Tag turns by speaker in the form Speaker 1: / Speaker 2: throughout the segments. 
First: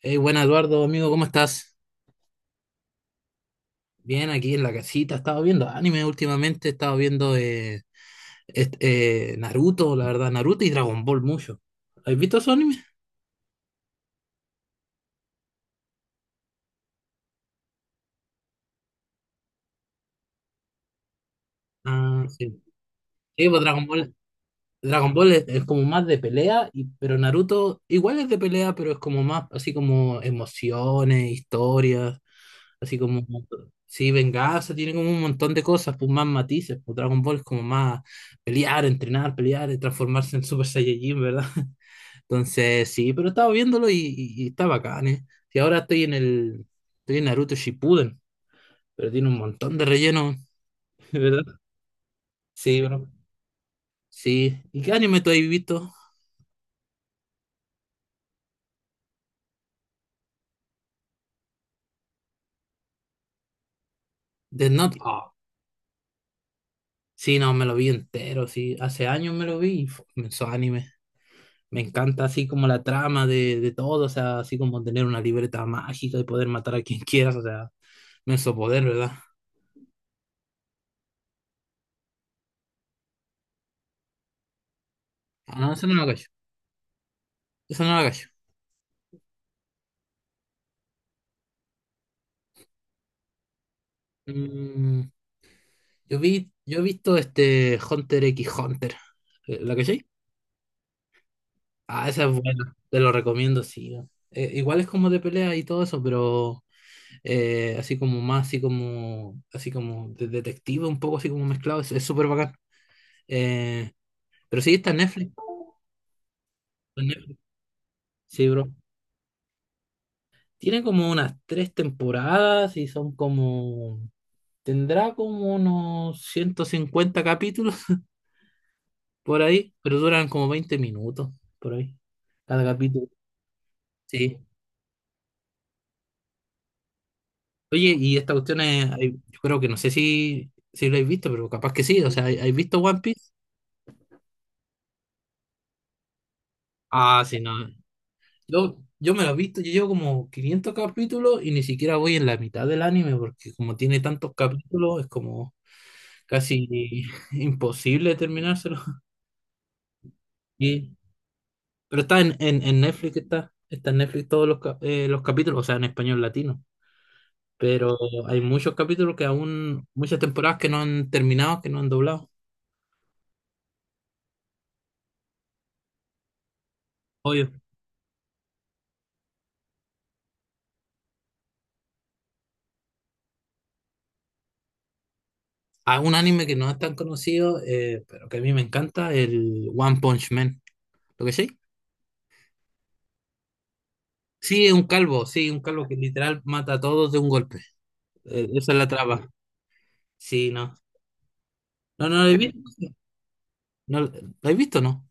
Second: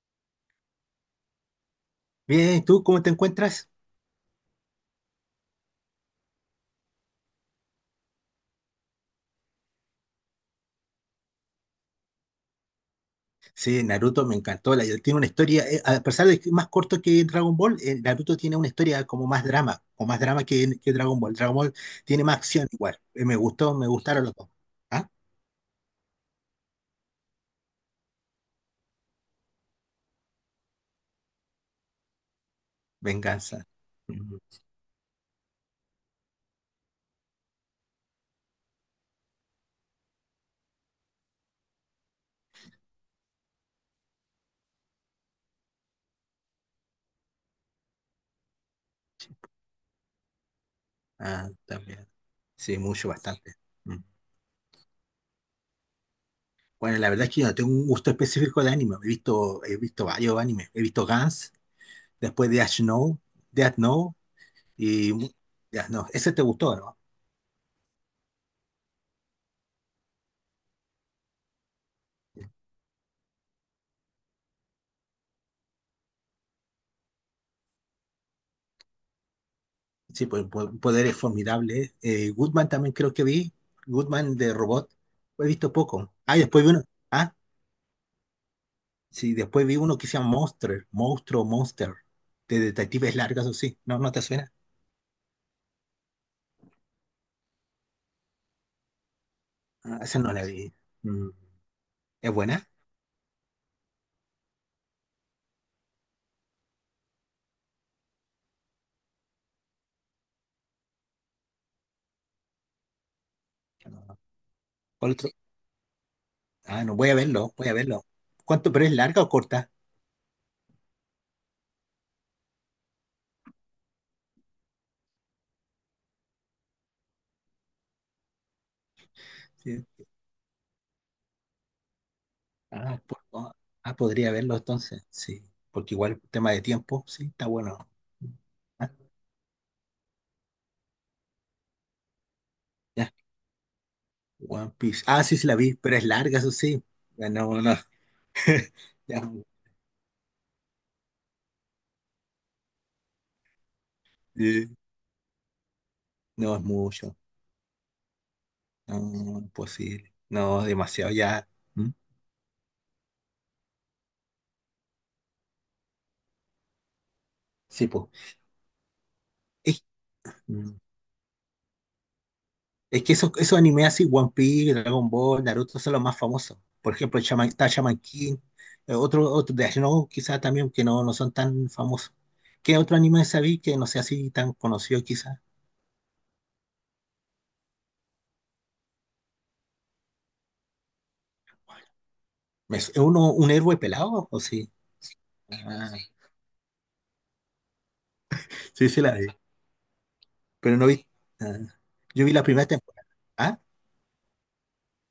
Speaker 1: Hey, buena Eduardo, amigo, ¿cómo estás?
Speaker 2: Bien, ¿tú cómo te encuentras?
Speaker 1: Bien, aquí en la casita. He estado viendo anime últimamente, he estado viendo Naruto, la verdad, Naruto y Dragon Ball mucho. ¿Has visto esos animes?
Speaker 2: Sí, Naruto me encantó. Tiene una historia, a pesar de que es más corto que Dragon Ball. Naruto tiene una historia como más drama, o más drama que Dragon Ball. Dragon Ball
Speaker 1: Ah,
Speaker 2: tiene más
Speaker 1: sí.
Speaker 2: acción igual. Me
Speaker 1: Sí, pues
Speaker 2: gustó,
Speaker 1: Dragon
Speaker 2: me
Speaker 1: Ball,
Speaker 2: gustaron los dos. ¿Ah?
Speaker 1: Dragon Ball es como más de pelea, y, pero Naruto igual es de pelea, pero es como más así como emociones, historias, así como,
Speaker 2: Venganza.
Speaker 1: sí,
Speaker 2: Mm.
Speaker 1: venganza, tiene como un montón de cosas, pues más matices. Pues Dragon Ball es como más pelear, entrenar, pelear, y transformarse en Super Saiyajin, ¿verdad? Entonces, sí, pero estaba viéndolo y está bacán, ¿eh? Y ahora estoy en el, estoy en Naruto Shippuden, pero tiene un montón de relleno, ¿verdad?
Speaker 2: Ah, también. Sí,
Speaker 1: Sí, bro.
Speaker 2: mucho, bastante. Mm.
Speaker 1: Sí. ¿Y qué anime tú has visto?
Speaker 2: Bueno, la verdad es que yo no tengo un gusto específico de anime. He visto varios animes. He visto Gans, después de Death Note, Death Note
Speaker 1: Death Note.
Speaker 2: y mu-
Speaker 1: Ah,
Speaker 2: Death Note. Ese te gustó, ¿no?
Speaker 1: sí, no, me lo vi entero, sí. Hace años me lo vi y fu, me hizo anime. Me encanta así como la trama de todo, o sea, así como tener una libreta mágica y poder matar a quien quieras, o sea, me hizo poder, ¿verdad?
Speaker 2: Sí, pues poderes formidables. Goodman también creo que vi. Goodman de robot. He
Speaker 1: Ah, no,
Speaker 2: visto
Speaker 1: eso no lo
Speaker 2: poco.
Speaker 1: cacho.
Speaker 2: Ah, y después vi uno. Ah,
Speaker 1: Eso no lo cacho.
Speaker 2: sí, después vi uno que se llama Monster. Monstruo, Monster. De detectives largas o sí. No, no te suena.
Speaker 1: Mm, yo vi, yo he visto este Hunter x Hunter. ¿La
Speaker 2: Ah,
Speaker 1: cachai?
Speaker 2: esa no la vi. Mm.
Speaker 1: Ah, esa es
Speaker 2: ¿Es buena?
Speaker 1: buena. Te lo recomiendo, sí. Igual es como de pelea y todo eso, pero así como más, así como de detective, un poco así como mezclado. Es súper bacán. Eh,
Speaker 2: No.
Speaker 1: pero sí, está en
Speaker 2: ¿Cuál otro?
Speaker 1: Netflix.
Speaker 2: Ah, no,
Speaker 1: En
Speaker 2: voy a
Speaker 1: Netflix,
Speaker 2: verlo, voy a verlo.
Speaker 1: sí,
Speaker 2: ¿Cuánto?
Speaker 1: bro.
Speaker 2: ¿Pero es larga o corta?
Speaker 1: Tiene como unas tres temporadas y son como. Tendrá como unos 150 capítulos por ahí,
Speaker 2: Sí.
Speaker 1: pero duran como 20 minutos por ahí, cada
Speaker 2: Ah,
Speaker 1: capítulo.
Speaker 2: podría
Speaker 1: Sí.
Speaker 2: verlo entonces. Sí, porque igual tema de tiempo, sí, está bueno.
Speaker 1: Oye, y esta cuestión es,
Speaker 2: Ah,
Speaker 1: hay- yo creo que no sé si, si lo habéis visto, pero capaz que sí. O sea, ¿hay- ¿habéis visto One
Speaker 2: ya.
Speaker 1: Piece?
Speaker 2: One Piece. Ah, sí, sí la vi, pero es larga, eso sí.
Speaker 1: Ah,
Speaker 2: Ya.
Speaker 1: sí,
Speaker 2: No,
Speaker 1: no.
Speaker 2: no,
Speaker 1: Yo
Speaker 2: ya,
Speaker 1: me lo he visto, yo llevo como 500 capítulos y ni siquiera voy en la mitad del anime, porque como tiene tantos
Speaker 2: eh,
Speaker 1: capítulos, es como
Speaker 2: no es
Speaker 1: casi
Speaker 2: mucho.
Speaker 1: imposible terminárselo.
Speaker 2: No, no es posible. No, es
Speaker 1: Y,
Speaker 2: demasiado ya. ¿Mm?
Speaker 1: pero está en Netflix, está en Netflix todos los, cap- los capítulos, o sea, en español latino.
Speaker 2: Sí,
Speaker 1: Pero
Speaker 2: pues.
Speaker 1: hay muchos capítulos que
Speaker 2: Es,
Speaker 1: aún, muchas temporadas que
Speaker 2: mm,
Speaker 1: no han terminado, que no han doblado.
Speaker 2: es que esos, esos animes así, One Piece, Dragon Ball, Naruto, son los más famosos. Por ejemplo, Shaman,
Speaker 1: Obvio.
Speaker 2: está Shaman King, otro, otro de no, quizás también, que no, no son tan famosos. ¿Qué otro anime sabí que no sea así tan conocido, quizás?
Speaker 1: A un anime que no es tan conocido, pero que a mí me encanta, el One Punch Man. ¿Lo que sí?
Speaker 2: ¿Es uno un héroe pelado? ¿O
Speaker 1: Sí,
Speaker 2: sí?
Speaker 1: es un calvo, sí, un calvo
Speaker 2: Ah,
Speaker 1: que literal mata a todos de un golpe. Esa es la
Speaker 2: sí, sí la vi.
Speaker 1: traba. Sí, no.
Speaker 2: Pero no vi. Ah,
Speaker 1: No, no
Speaker 2: yo
Speaker 1: lo
Speaker 2: vi
Speaker 1: he
Speaker 2: la
Speaker 1: visto.
Speaker 2: primera temporada. ¿Ah?
Speaker 1: No, ¿lo he visto, no?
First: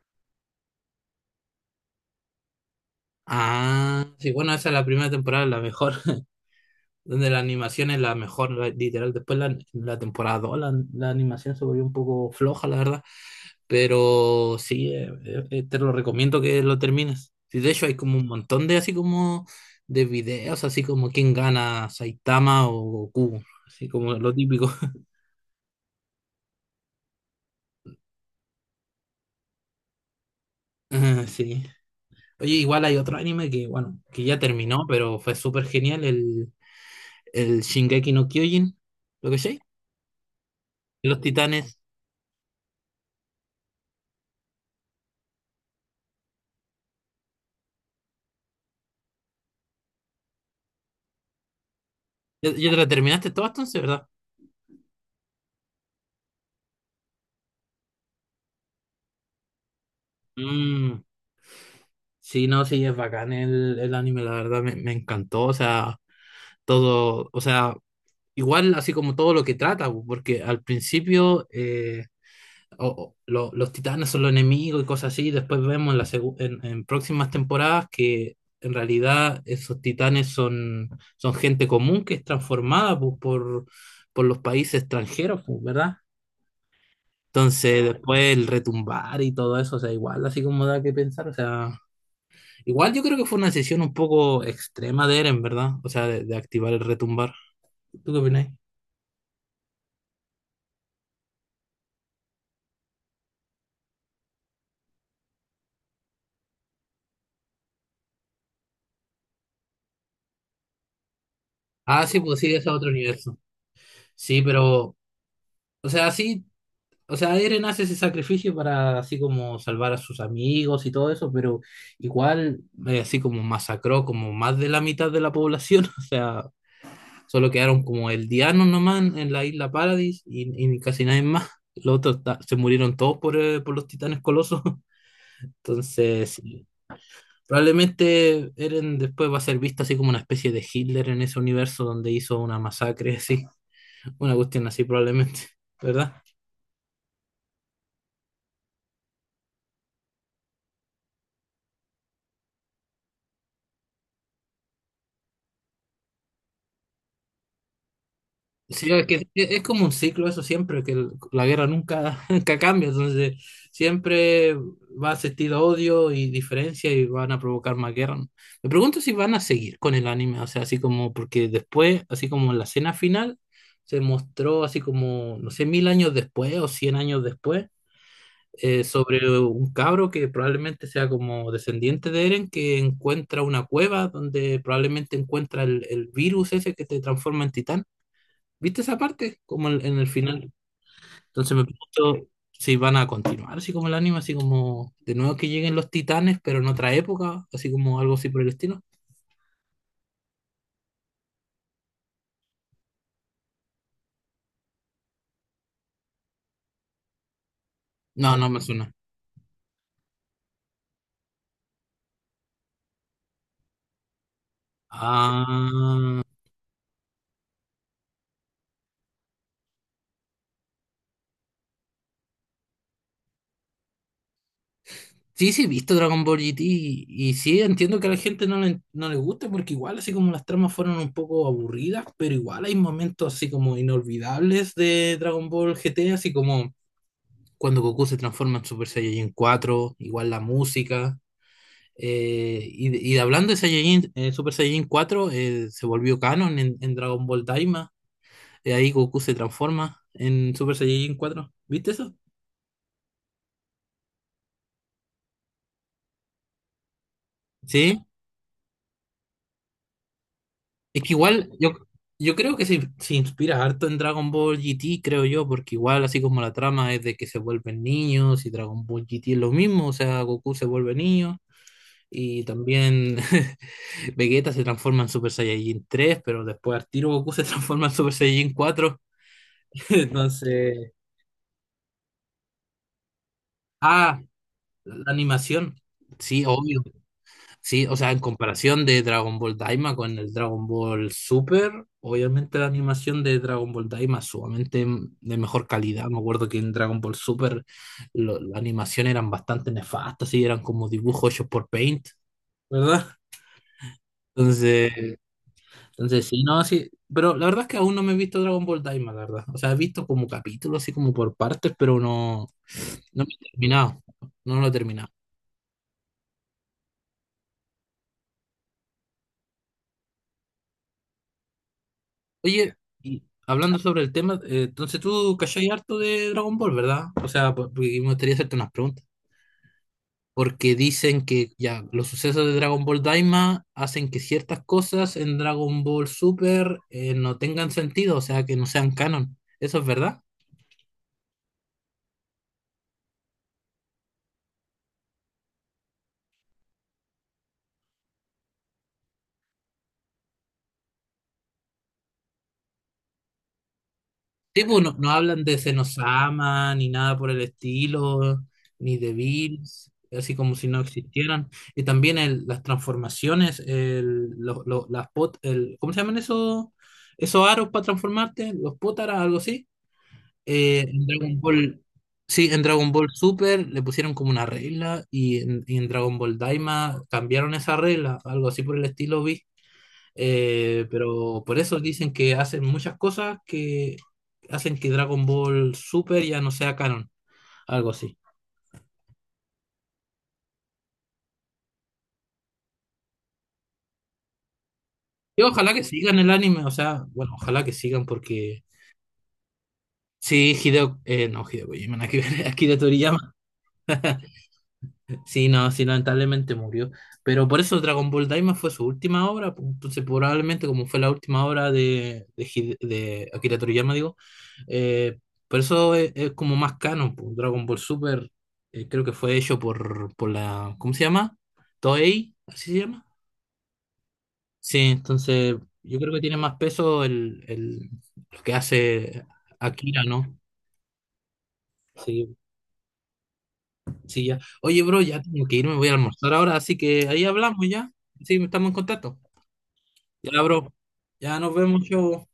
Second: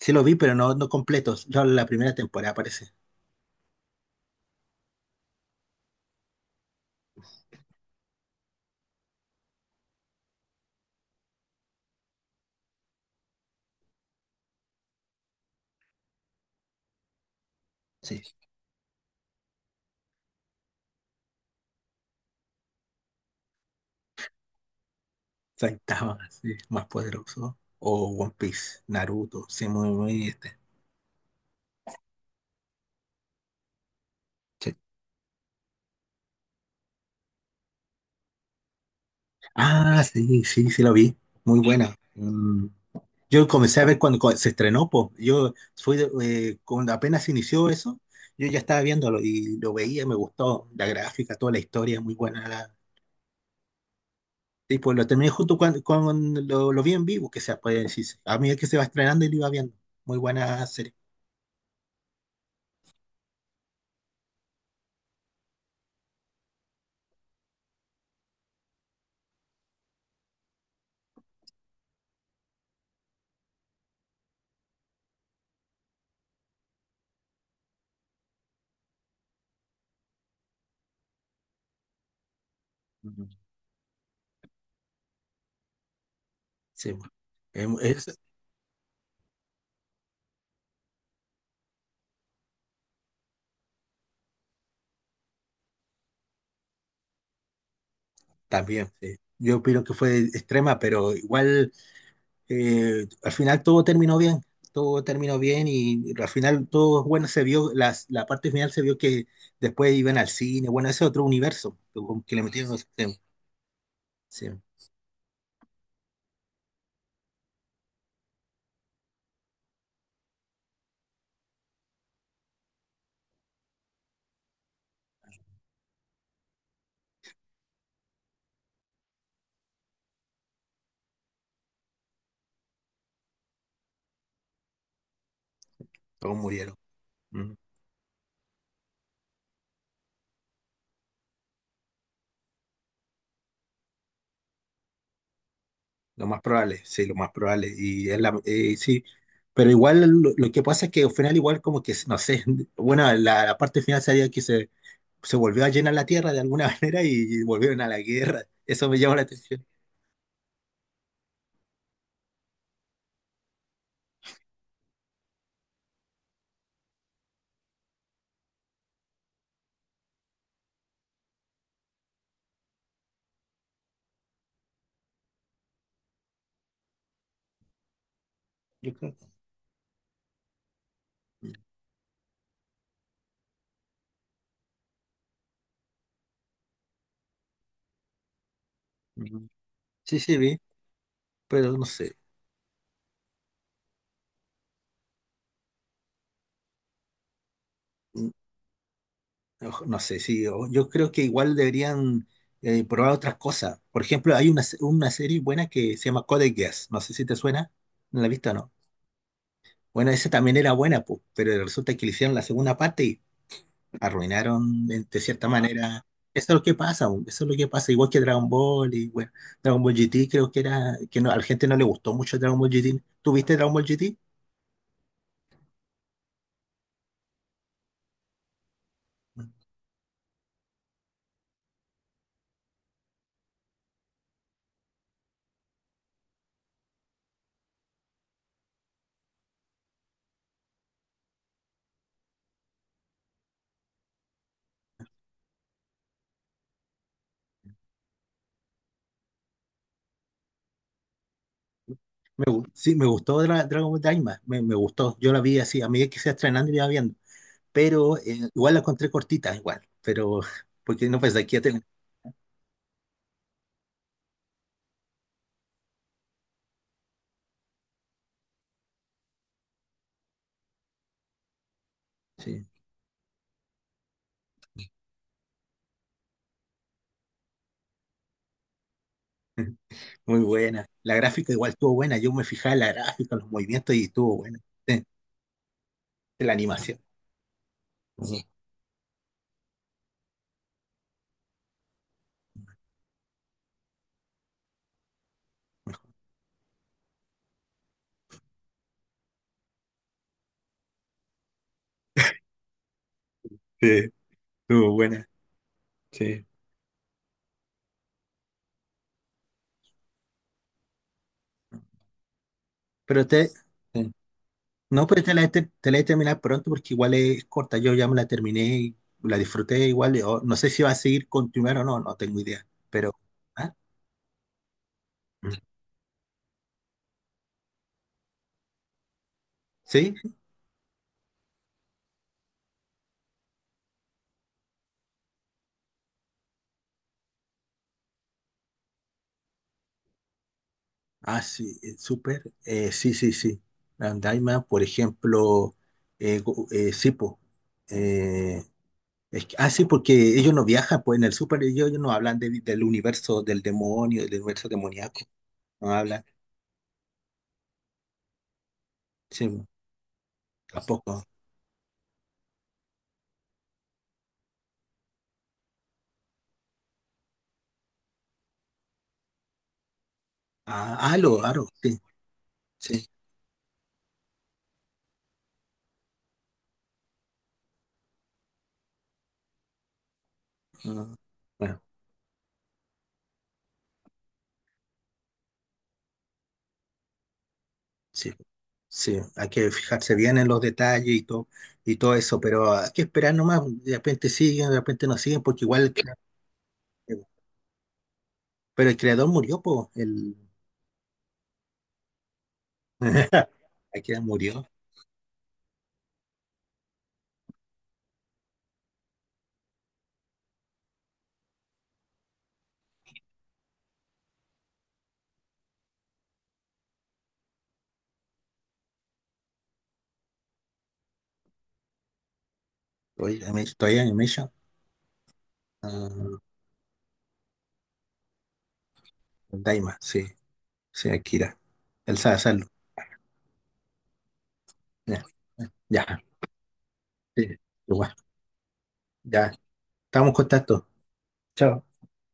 Speaker 2: Sí lo vi, pero no, no completos. Yo la primera temporada parece.
Speaker 1: Ah, sí, bueno, esa es la primera temporada, la mejor, donde la animación es la mejor, la- literal. Después la, la temporada 2 la, la animación se volvió un poco floja, la verdad. Pero sí, te lo recomiendo que lo termines. Sí, de hecho hay como
Speaker 2: Sí.
Speaker 1: un montón de así como de videos, así como quién gana, Saitama o Goku, así como lo típico.
Speaker 2: Saitama, sí, más poderoso. O One Piece, Naruto, sí, muy, muy este.
Speaker 1: Ah, sí. Oye, igual hay otro anime que, bueno, que ya
Speaker 2: Sí.
Speaker 1: terminó, pero fue súper genial, el Shingeki no Kyojin, ¿lo que sé?
Speaker 2: Ah, sí, sí, sí lo vi.
Speaker 1: Los
Speaker 2: Muy
Speaker 1: Titanes.
Speaker 2: buena. Mm. Yo comencé a ver cuando, cuando se estrenó, po. Yo cuando apenas inició eso, yo ya estaba viéndolo y lo veía, me gustó la gráfica, toda la historia, muy buena.
Speaker 1: ¿Ya, ya te lo terminaste todo entonces, verdad?
Speaker 2: Sí, pues lo terminé lo vi en vivo, que sea, puede decirse. A medida que se va estrenando y lo iba viendo. Muy buena serie.
Speaker 1: Mm, sí, no, sí, es bacán el anime, la verdad, me encantó, o sea, todo, o sea, igual, así como todo lo que trata, pu, porque al principio o lo- los titanes son los enemigos y cosas así, y después vemos en, la segu- en próximas temporadas que en realidad esos titanes son, son gente común que es transformada pu,
Speaker 2: Ujú.
Speaker 1: por los países extranjeros, pu, ¿verdad?
Speaker 2: Sí, pues. Em,
Speaker 1: Entonces, claro.
Speaker 2: es-
Speaker 1: Después el retumbar y todo eso, o sea, igual, así como da que pensar, o sea, igual yo creo que fue una decisión un poco extrema de Eren, ¿verdad? O sea, de activar el retumbar. ¿Tú qué opinas?
Speaker 2: también, sí. Yo opino que fue extrema, pero igual al final todo terminó bien. Todo terminó bien y, al final todo bueno se vio, la parte final se vio que después iban al cine. Bueno, ese es otro universo
Speaker 1: Ah, sí,
Speaker 2: como que
Speaker 1: pues
Speaker 2: le
Speaker 1: sí, ese es
Speaker 2: metieron los
Speaker 1: otro
Speaker 2: temas.
Speaker 1: universo. Sí,
Speaker 2: Sí,
Speaker 1: pero, o sea, sí, o sea, Eren hace ese sacrificio para así como salvar a sus amigos y todo eso, pero igual así como masacró como más de la mitad de la población, o sea, solo quedaron como el Diano nomás en la isla Paradis y casi nadie más. Los otros ta- se murieron todos por los titanes colosos. Entonces,
Speaker 2: todos
Speaker 1: sí,
Speaker 2: murieron.
Speaker 1: probablemente Eren después va a ser visto así como una especie de Hitler en ese universo donde hizo una masacre así, una cuestión así probablemente, ¿verdad?
Speaker 2: Lo más probable, sí, lo más probable. Sí, pero igual lo que pasa es que al final igual como que, no sé, bueno, la parte final sería se volvió a llenar la tierra de alguna manera y volvieron a la guerra. Eso
Speaker 1: Sí,
Speaker 2: me
Speaker 1: es
Speaker 2: llama la
Speaker 1: que es
Speaker 2: atención.
Speaker 1: como un ciclo eso siempre, que el- la guerra nunca, nunca cambia, entonces siempre va a existir odio y diferencia y van a provocar más guerra. ¿No? Me pregunto si van a seguir con el anime, o sea, así como, porque después, así como en la escena final, se mostró así como, no sé, 1000 años después o 100 años después,
Speaker 2: Yo creo.
Speaker 1: sobre un cabro que probablemente sea como descendiente de Eren, que encuentra una cueva donde probablemente encuentra el virus ese que te transforma en titán. ¿Viste esa parte?
Speaker 2: Mm.
Speaker 1: Como en el
Speaker 2: Sí, sí,
Speaker 1: final.
Speaker 2: vi,
Speaker 1: Entonces me
Speaker 2: pero no sé.
Speaker 1: pregunto si van a continuar, así como el anime, así como de nuevo que lleguen los titanes, pero en otra época, así como algo así
Speaker 2: Mm,
Speaker 1: por el estilo.
Speaker 2: ojo, no sé, yo creo que igual deberían probar otras cosas. Por ejemplo, hay una, una serie buena que se llama Code Geass. No sé si te suena. ¿No la has
Speaker 1: No, no
Speaker 2: visto o
Speaker 1: me
Speaker 2: no?
Speaker 1: suena.
Speaker 2: Bueno, esa también era buena, pues, pero resulta que le hicieron la segunda parte, arruinaron de cierta manera.
Speaker 1: Ah,
Speaker 2: Eso es lo que pasa, bu, eso es lo que pasa, igual que Dragon Ball y bueno, Dragon Ball GT creo que era, que no, a la gente no le gustó mucho Dragon Ball GT. ¿Tuviste Dragon Ball GT?
Speaker 1: sí, sí, he visto Dragon Ball GT y sí, entiendo que a la gente no le, no le gusta porque igual así como las tramas fueron un poco aburridas, pero igual hay momentos así como inolvidables de Dragon Ball GT, así como cuando Goku se transforma en Super Saiyajin 4 igual la música. Y hablando de Saiyajin, Super Saiyajin 4 se volvió canon en Dragon Ball Daima. Ahí Goku se transforma en Super Saiyajin cuatro. ¿Viste eso?
Speaker 2: Sí, me gustó Dragon Ball Daima, me gustó, yo la vi así, a medida que se iba estrenando iba viendo,
Speaker 1: Sí.
Speaker 2: pero igual la encontré cortita, igual, pero
Speaker 1: Es
Speaker 2: porque
Speaker 1: que
Speaker 2: no pensé
Speaker 1: igual
Speaker 2: que iba a
Speaker 1: yo,
Speaker 2: tener-
Speaker 1: yo creo que se inspira harto en Dragon Ball GT, creo yo, porque igual así como la trama es de que se vuelven niños y Dragon Ball GT es lo mismo, o sea, Goku se vuelve niño. Y
Speaker 2: sí,
Speaker 1: también Vegeta se transforma en Super Saiyajin 3 pero después al tiro Goku se transforma en Super Saiyajin cuatro.
Speaker 2: muy buena.
Speaker 1: Entonces,
Speaker 2: La gráfica igual estuvo buena, yo me fijaba en la gráfica, los movimientos y
Speaker 1: ah,
Speaker 2: estuvo buena, sí,
Speaker 1: la animación. Sí,
Speaker 2: la
Speaker 1: obvio.
Speaker 2: animación.
Speaker 1: Sí, o sea, en
Speaker 2: Sí,
Speaker 1: comparación de Dragon Ball Daima con el Dragon Ball Super, obviamente la animación de Dragon Ball Daima es sumamente m- de mejor calidad. Me acuerdo que en Dragon Ball Super lo- la animación eran bastante nefastas, sí, eran como dibujos hechos por Paint, ¿verdad?
Speaker 2: sí, estuvo
Speaker 1: Entonces,
Speaker 2: buena,
Speaker 1: entonces sí,
Speaker 2: sí.
Speaker 1: no, sí. Pero la verdad es que aún no me he visto Dragon Ball Daima, la verdad. O sea, he visto como capítulos, así como por partes, pero no, no
Speaker 2: Pero
Speaker 1: me he
Speaker 2: te,
Speaker 1: terminado.
Speaker 2: sí.
Speaker 1: No lo he
Speaker 2: No,
Speaker 1: terminado.
Speaker 2: pero te la he terminado pronto porque igual es corta. Yo ya me la terminé y la disfruté igual. Yo no sé si va a seguir continuar o no, no tengo idea.
Speaker 1: Oye,
Speaker 2: Pero,
Speaker 1: y
Speaker 2: ¿ah?
Speaker 1: hablando sobre el tema, entonces tú cachai harto de Dragon Ball, ¿verdad? O sea, po- porque me gustaría hacerte unas preguntas.
Speaker 2: ¿Sí?
Speaker 1: Porque dicen que ya los sucesos de Dragon Ball Daima hacen que ciertas cosas en Dragon Ball Super no tengan sentido, o sea, que no sean canon. ¿Eso es verdad?
Speaker 2: Ah, sí, súper. Sí, sí, sí. Andaima, por ejemplo, sí, po. Eh, es que- ah, sí, porque ellos no viajan, pues en el súper ellos no hablan del universo del demonio, del
Speaker 1: Sí,
Speaker 2: universo
Speaker 1: pues, no, no
Speaker 2: demoníaco.
Speaker 1: hablan de
Speaker 2: No hablan.
Speaker 1: Senosama, ni nada por el estilo, ni de
Speaker 2: Sí, po,
Speaker 1: Bills, así como si no
Speaker 2: tampoco.
Speaker 1: existieran. Y también el- las transformaciones, el, lo- las pot, el, ¿cómo se llaman esos, esos aros para transformarte? Los potaras, algo así. En
Speaker 2: Ah,
Speaker 1: Dragon
Speaker 2: Aro, Aro,
Speaker 1: Ball,
Speaker 2: sí.
Speaker 1: sí, en Dragon
Speaker 2: Sí.
Speaker 1: Ball Super le pusieron como una regla y en Dragon Ball Daima cambiaron esa regla, algo así por el estilo, vi.
Speaker 2: Ah,
Speaker 1: Pero por eso
Speaker 2: bueno,
Speaker 1: dicen que hacen muchas cosas que hacen que Dragon Ball Super ya no sea canon, algo así.
Speaker 2: sí, sí, hay que fijarse bien en los detalles y todo eso, pero hay que esperar nomás, de repente siguen, de repente no siguen,
Speaker 1: Yo
Speaker 2: porque
Speaker 1: ojalá
Speaker 2: igual,
Speaker 1: que
Speaker 2: el crea-
Speaker 1: sigan el anime, o sea, bueno, ojalá que sigan porque
Speaker 2: pero el creador murió, pues, el,
Speaker 1: sí, Hideo, no, Hideo Kojima, nada que ver, Akira Toriyama.
Speaker 2: Akira murió,
Speaker 1: Sí, no, sí, lamentablemente murió. Pero por eso Dragon Ball Daima fue su última obra. Pues, entonces, probablemente como fue la última obra de, Hide- de Akira Toriyama, digo, eh, por eso es como más canon. Pues. Dragon Ball Super creo que fue hecho por la, ¿cómo se llama? Toei, así se llama.
Speaker 2: Toei Animation,
Speaker 1: Sí, entonces yo creo que tiene
Speaker 2: ah,
Speaker 1: más peso el, lo que hace
Speaker 2: Daima,
Speaker 1: Akira,
Speaker 2: sí,
Speaker 1: ¿no?
Speaker 2: sí, Akira, él sabe
Speaker 1: Sí,
Speaker 2: hacerlo,
Speaker 1: sí, ya. Oye, bro, ya
Speaker 2: ya,
Speaker 1: tengo que irme, voy a
Speaker 2: ya,
Speaker 1: almorzar ahora, así que ahí
Speaker 2: sí,
Speaker 1: hablamos ya.
Speaker 2: igual,
Speaker 1: Sí, estamos en contacto.
Speaker 2: ya, estamos en
Speaker 1: Ya, bro.
Speaker 2: contacto,
Speaker 1: Ya nos vemos,
Speaker 2: chao.
Speaker 1: chavo.